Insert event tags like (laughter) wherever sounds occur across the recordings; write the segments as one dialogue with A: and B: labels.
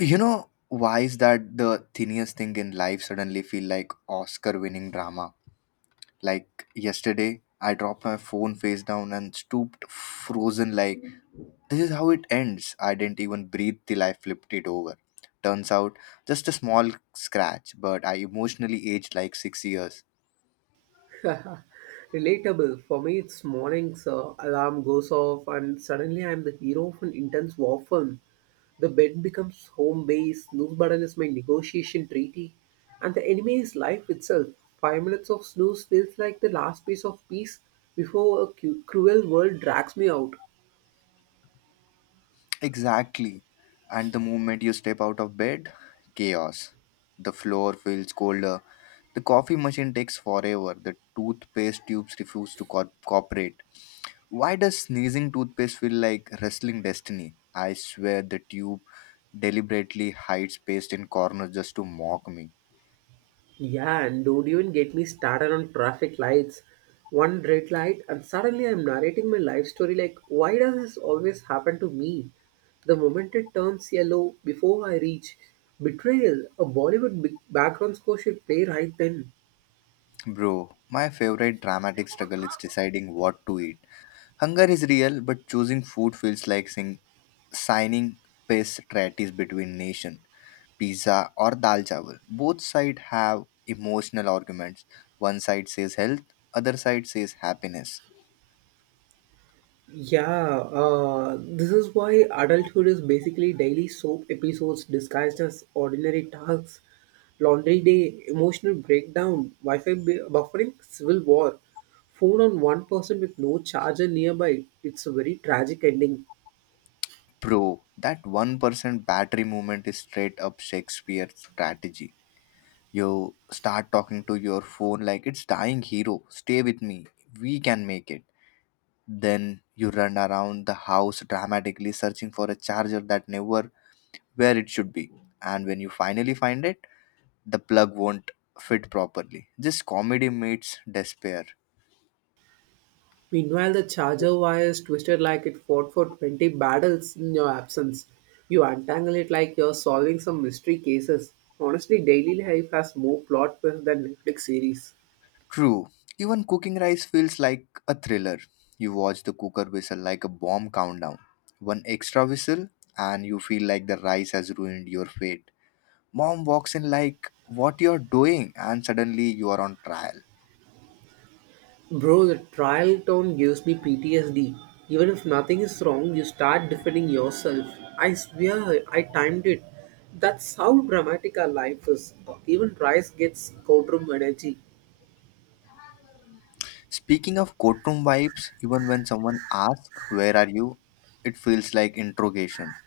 A: Why is that the tiniest thing in life suddenly feel like Oscar winning drama? Like yesterday, I dropped my phone face down and stooped frozen like this is how it ends. I didn't even breathe till I flipped it over. Turns out just a small scratch, but I emotionally aged like 6 years.
B: (laughs) Relatable. For me, it's mornings, alarm goes off, and suddenly I'm the hero of an intense war film. The bed becomes home base, snooze button is my negotiation treaty, and the enemy is life itself. 5 minutes of snooze feels like the last piece of peace before a cruel world drags me out.
A: Exactly. And the moment you step out of bed, chaos. The floor feels colder. The coffee machine takes forever. The toothpaste tubes refuse to cooperate. Why does sneezing toothpaste feel like wrestling destiny? I swear the tube deliberately hides paste in corners just to mock me.
B: Yeah, and don't even get me started on traffic lights. One red light, and suddenly I'm narrating my life story like, why does this always happen to me? The moment it turns yellow before I reach betrayal, a Bollywood background score should play right then.
A: Bro, my favorite dramatic struggle is deciding what to eat. Hunger is real, but choosing food feels like signing peace treaties between nation. Pizza or dal chawal. Both sides have emotional arguments. One side says health, other side says happiness.
B: Yeah, this is why adulthood is basically daily soap episodes disguised as ordinary tasks, laundry day, emotional breakdown, Wi Fi buffering, civil war, phone on one person with no charger nearby. It's a very tragic ending.
A: Bro, that 1% battery movement is straight up Shakespeare strategy. You start talking to your phone like it's dying hero, stay with me, we can make it. Then you run around the house dramatically searching for a charger that never where it should be. And when you finally find it, the plug won't fit properly. This comedy meets despair.
B: Meanwhile, the charger wire is twisted like it fought for 20 battles in your absence. You untangle it like you're solving some mystery cases. Honestly, daily life has more plot twists than Netflix series.
A: True. Even cooking rice feels like a thriller. You watch the cooker whistle like a bomb countdown. One extra whistle, and you feel like the rice has ruined your fate. Mom walks in like, what you're doing? And suddenly you are on trial.
B: Bro, the trial tone gives me PTSD. Even if nothing is wrong, you start defending yourself. I swear, I timed it. That's how dramatic our life is. Even price gets courtroom energy.
A: Speaking of courtroom vibes, even when someone asks, where are you? It feels like interrogation.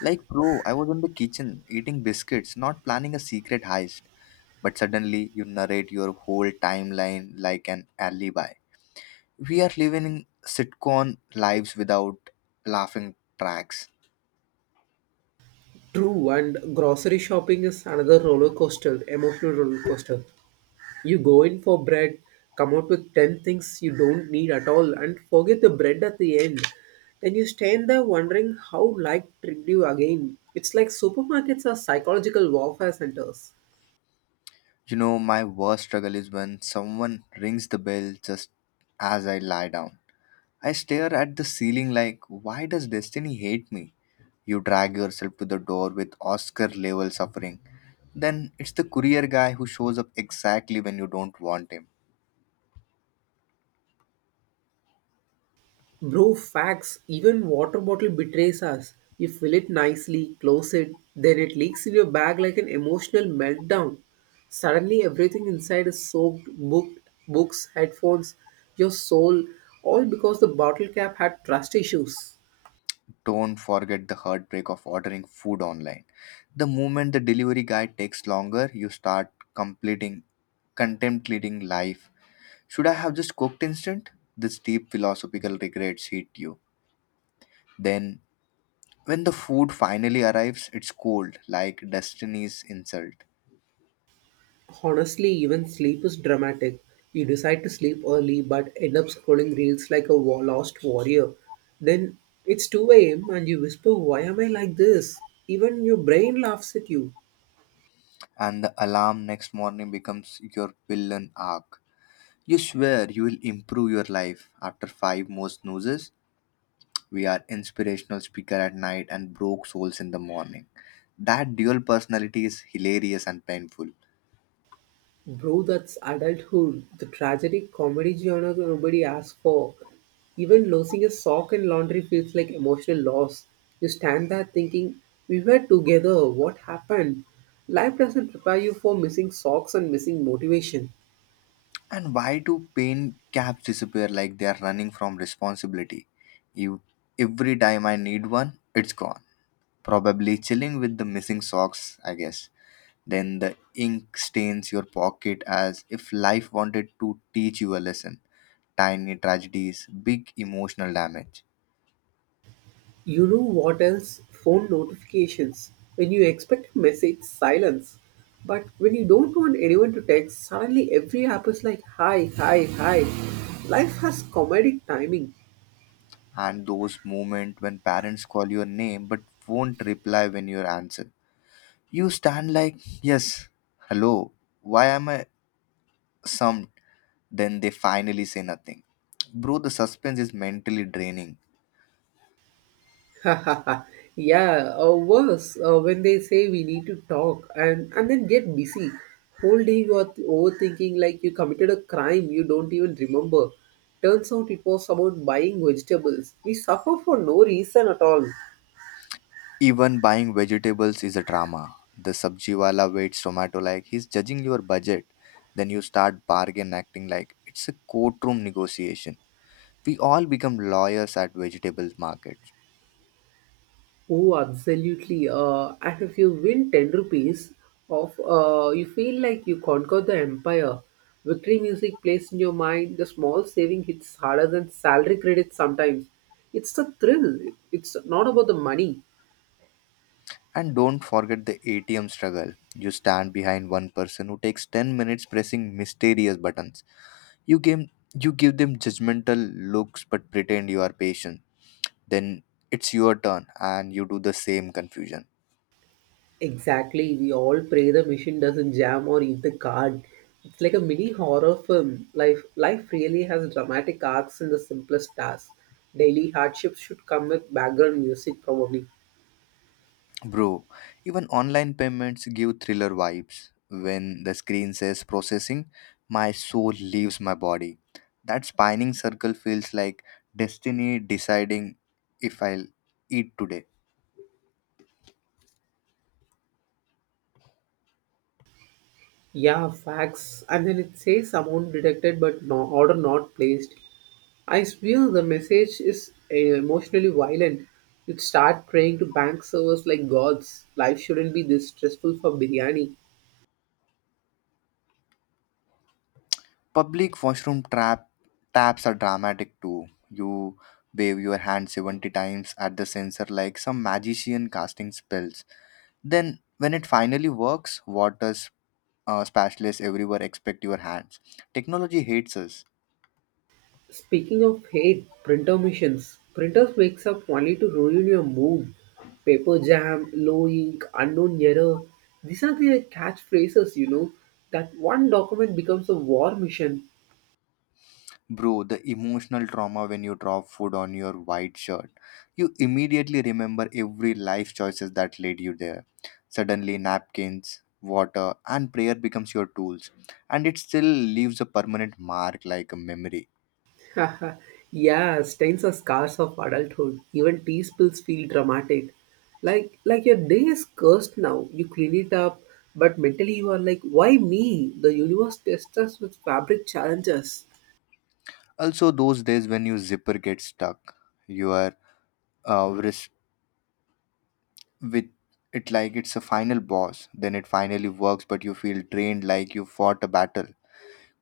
A: Like, bro, I was in the kitchen eating biscuits, not planning a secret heist. But suddenly you narrate your whole timeline like an alibi. We are living sitcom lives without laughing tracks.
B: True, and grocery shopping is another roller coaster, emotional roller coaster. You go in for bread, come out with 10 things you don't need at all, and forget the bread at the end. Then you stand there wondering how life tricked you again. It's like supermarkets are psychological warfare centers.
A: You know, my worst struggle is when someone rings the bell just as I lie down. I stare at the ceiling like, why does destiny hate me? You drag yourself to the door with Oscar level suffering. Then it's the courier guy who shows up exactly when you don't want him.
B: Bro, facts, even water bottle betrays us. You fill it nicely, close it, then it leaks in your bag like an emotional meltdown. Suddenly, everything inside is soaked books, headphones, your soul, all because the bottle cap had trust issues.
A: Don't forget the heartbreak of ordering food online. The moment the delivery guy takes longer, you start completing contemplating life. Should I have just cooked instant? This deep philosophical regrets hit you. Then, when the food finally arrives, it's cold, like destiny's insult.
B: Honestly, even sleep is dramatic. You decide to sleep early but end up scrolling reels like a lost warrior. Then it's 2 a.m. and you whisper, why am I like this? Even your brain laughs at you.
A: And the alarm next morning becomes your villain arc. You swear you will improve your life after five more snoozes. We are inspirational speaker at night and broke souls in the morning. That dual personality is hilarious and painful.
B: Bro, that's adulthood. The tragic comedy genre nobody asks for. Even losing a sock in laundry feels like emotional loss. You stand there thinking, we were together, what happened? Life doesn't prepare you for missing socks and missing motivation.
A: And why do pain caps disappear like they are running from responsibility? You, every time I need one, it's gone. Probably chilling with the missing socks, I guess. Then the ink stains your pocket as if life wanted to teach you a lesson. Tiny tragedies, big emotional damage.
B: You know what else? Phone notifications. When you expect a message, silence. But when you don't want anyone to text, suddenly every app is like, hi, hi, hi. Life has comedic timing.
A: And those moments when parents call your name but won't reply when you answer. You stand like, yes, hello, why am I summed? Then they finally say nothing. Bro, the suspense is mentally draining.
B: (laughs) Yeah, or worse, when they say we need to talk and then get busy. Whole day you are overthinking like you committed a crime you don't even remember. Turns out it was about buying vegetables. We suffer for no reason at all.
A: Even buying vegetables is a drama. The sabji wala waits tomato like he's judging your budget. Then you start bargain acting like it's a courtroom negotiation. We all become lawyers at vegetable markets.
B: Oh, absolutely. And if you win 10 rupees of you feel like you conquered the empire. Victory music plays in your mind. The small saving hits harder than salary credits sometimes. It's the thrill. It's not about the money.
A: And don't forget the ATM struggle. You stand behind one person who takes 10 minutes pressing mysterious buttons. You give, you give them judgmental looks but pretend you are patient, then it's your turn and you do the same confusion.
B: Exactly. We all pray the machine doesn't jam or eat the card. It's like a mini horror film. Life really has dramatic arcs in the simplest tasks. Daily hardships should come with background music probably.
A: Bro, even online payments give thriller vibes. When the screen says processing, my soul leaves my body. That spinning circle feels like destiny deciding if I'll eat today.
B: Yeah, facts. And then it says amount detected but no order not placed. I swear the message is emotionally violent. You'd start praying to bank servers like gods. Life shouldn't be this stressful for biryani.
A: Public washroom trap taps are dramatic too. You wave your hand 70 times at the sensor like some magician casting spells. Then, when it finally works, water spatulas everywhere expect your hands. Technology hates us.
B: Speaking of hate, printer missions. Printers wakes up only to ruin your mood. Paper jam, low ink, unknown error. These are the catchphrases, you know. That one document becomes a war mission.
A: Bro, the emotional trauma when you drop food on your white shirt. You immediately remember every life choices that led you there. Suddenly, napkins, water, and prayer becomes your tools, and it still leaves a permanent mark like a memory.
B: (laughs) Yeah, stains are scars of adulthood. Even tea spills feel dramatic. Like your day is cursed now. You clean it up, but mentally you are like, why me? The universe tests us with fabric challenges.
A: Also, those days when your zipper gets stuck, your wrist with it like it's a final boss. Then it finally works, but you feel drained like you fought a battle.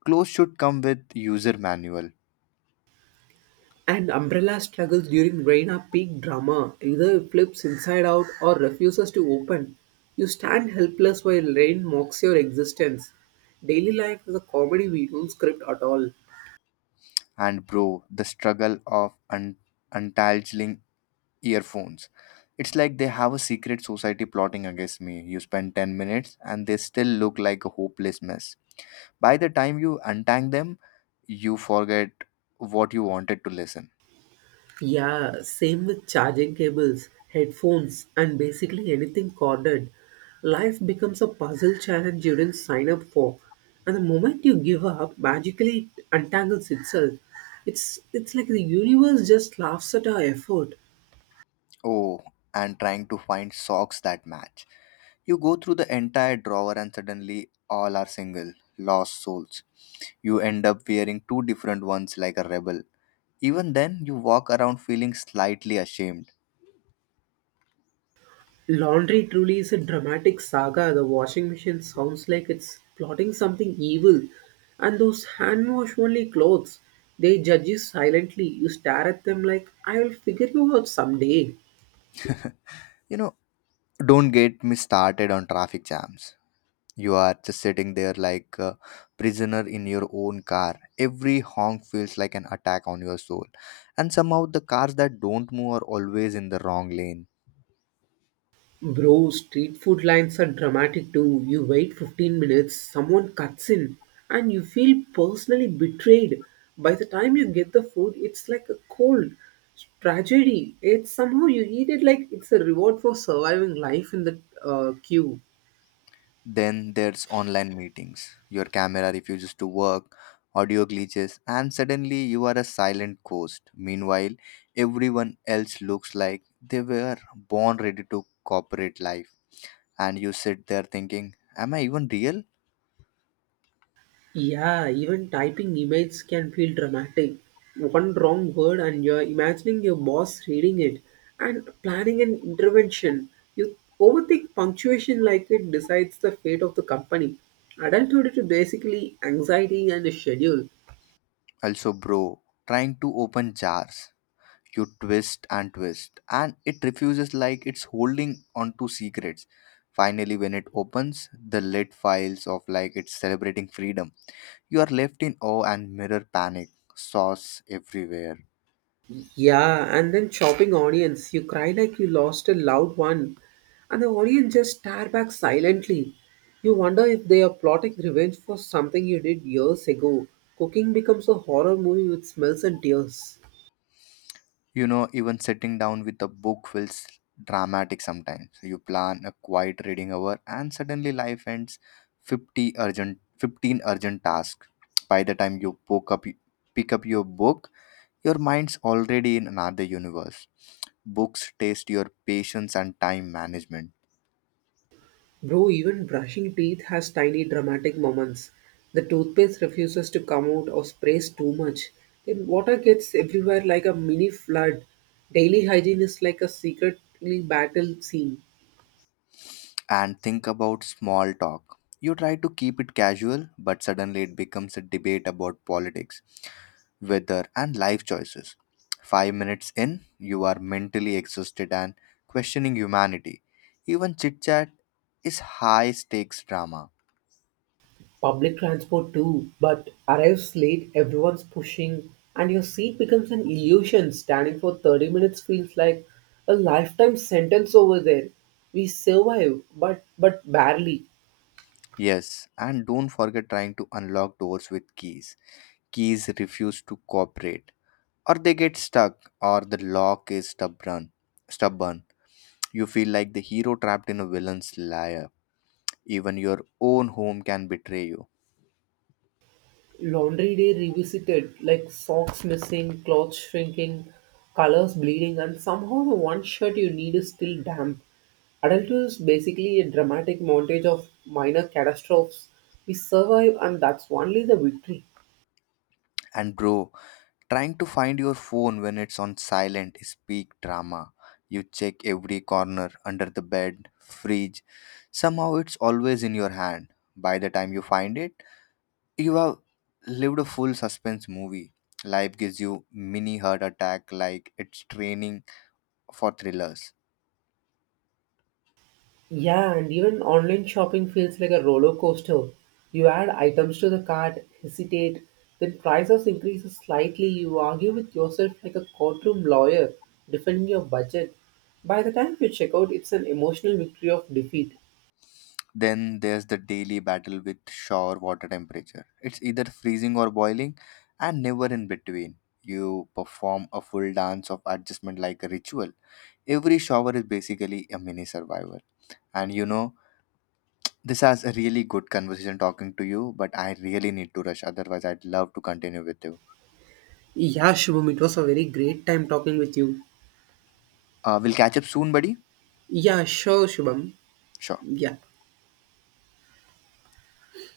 A: Clothes should come with user manual.
B: And umbrella struggles during rain are peak drama. Either it flips inside out or refuses to open. You stand helpless while rain mocks your existence. Daily life is a comedy we don't script at all.
A: And bro, the struggle of untangling earphones. It's like they have a secret society plotting against me. You spend 10 minutes and they still look like a hopeless mess. By the time you untangle them, you forget what you wanted to listen.
B: Yeah, same with charging cables, headphones, and basically anything corded. Life becomes a puzzle challenge you didn't sign up for. And the moment you give up, magically it untangles itself. It's like the universe just laughs at our effort.
A: Oh, and trying to find socks that match. You go through the entire drawer and suddenly all are single, lost souls. You end up wearing two different ones like a rebel. Even then, you walk around feeling slightly ashamed.
B: Laundry truly is a dramatic saga. The washing machine sounds like it's plotting something evil. And those hand wash only clothes, they judge you silently. You stare at them like, I'll figure you out someday.
A: (laughs) you know, don't get me started on traffic jams. You are just sitting there like a prisoner in your own car. Every honk feels like an attack on your soul. And somehow, the cars that don't move are always in the wrong lane.
B: Bro, street food lines are dramatic too. You wait 15 minutes, someone cuts in, and you feel personally betrayed. By the time you get the food, it's like a cold tragedy. It's somehow you eat it like it's a reward for surviving life in the queue.
A: Then there's online meetings. Your camera refuses to work, audio glitches, and suddenly you are a silent ghost. Meanwhile, everyone else looks like they were born ready to corporate life. And you sit there thinking, am I even real?
B: Yeah, even typing emails can feel dramatic. One wrong word, and you're imagining your boss reading it and planning an intervention. You overthink punctuation like it decides the fate of the company. Adulthood is basically anxiety and a schedule.
A: Also, bro, trying to open jars. You twist and twist, and it refuses like it's holding onto secrets. Finally, when it opens, the lid files of like it's celebrating freedom. You are left in awe and mirror panic, sauce everywhere.
B: Yeah, and then chopping audience, you cry like you lost a loved one, and the audience just stare back silently. You wonder if they are plotting revenge for something you did years ago. Cooking becomes a horror movie with smells and tears.
A: You know, even sitting down with a book feels dramatic sometimes. You plan a quiet reading hour and suddenly life ends 50 urgent 15 urgent tasks. By the time you poke up pick up your book, your mind's already in another universe. Books test your patience and time management.
B: Bro, even brushing teeth has tiny dramatic moments. The toothpaste refuses to come out or sprays too much. Then water gets everywhere like a mini flood. Daily hygiene is like a secretly battle scene.
A: And think about small talk. You try to keep it casual, but suddenly it becomes a debate about politics weather, and life choices. 5 minutes in, you are mentally exhausted and questioning humanity. Even chit chat is high stakes drama.
B: Public transport too, but arrives late, everyone's pushing, and your seat becomes an illusion. Standing for 30 minutes feels like a lifetime sentence over there. We survive, but barely.
A: Yes, and don't forget trying to unlock doors with keys. Keys refuse to cooperate, or they get stuck, or the lock is stubborn. Stubborn. You feel like the hero trapped in a villain's lair. Even your own home can betray you.
B: Laundry day revisited, like socks missing, clothes shrinking, colors bleeding, and somehow the one shirt you need is still damp. Adulthood is basically a dramatic montage of minor catastrophes. We survive, and that's only the victory.
A: And bro, trying to find your phone when it's on silent is peak drama. You check every corner, under the bed, fridge. Somehow it's always in your hand. By the time you find it, you have lived a full suspense movie. Life gives you mini heart attack like it's training for thrillers.
B: Yeah, and even online shopping feels like a roller coaster. You add items to the cart, hesitate, then prices increases slightly. You argue with yourself like a courtroom lawyer, defending your budget. By the time you check out, it's an emotional victory of defeat.
A: Then there's the daily battle with shower water temperature. It's either freezing or boiling and never in between. You perform a full dance of adjustment like a ritual. Every shower is basically a mini survival. And you know, this has a really good conversation talking to you, but I really need to rush. Otherwise, I'd love to continue with you.
B: Yeah, Shubham, it was a very great time talking with you.
A: We'll catch up soon, buddy.
B: Yeah, sure, Shubham.
A: Sure.
B: Yeah.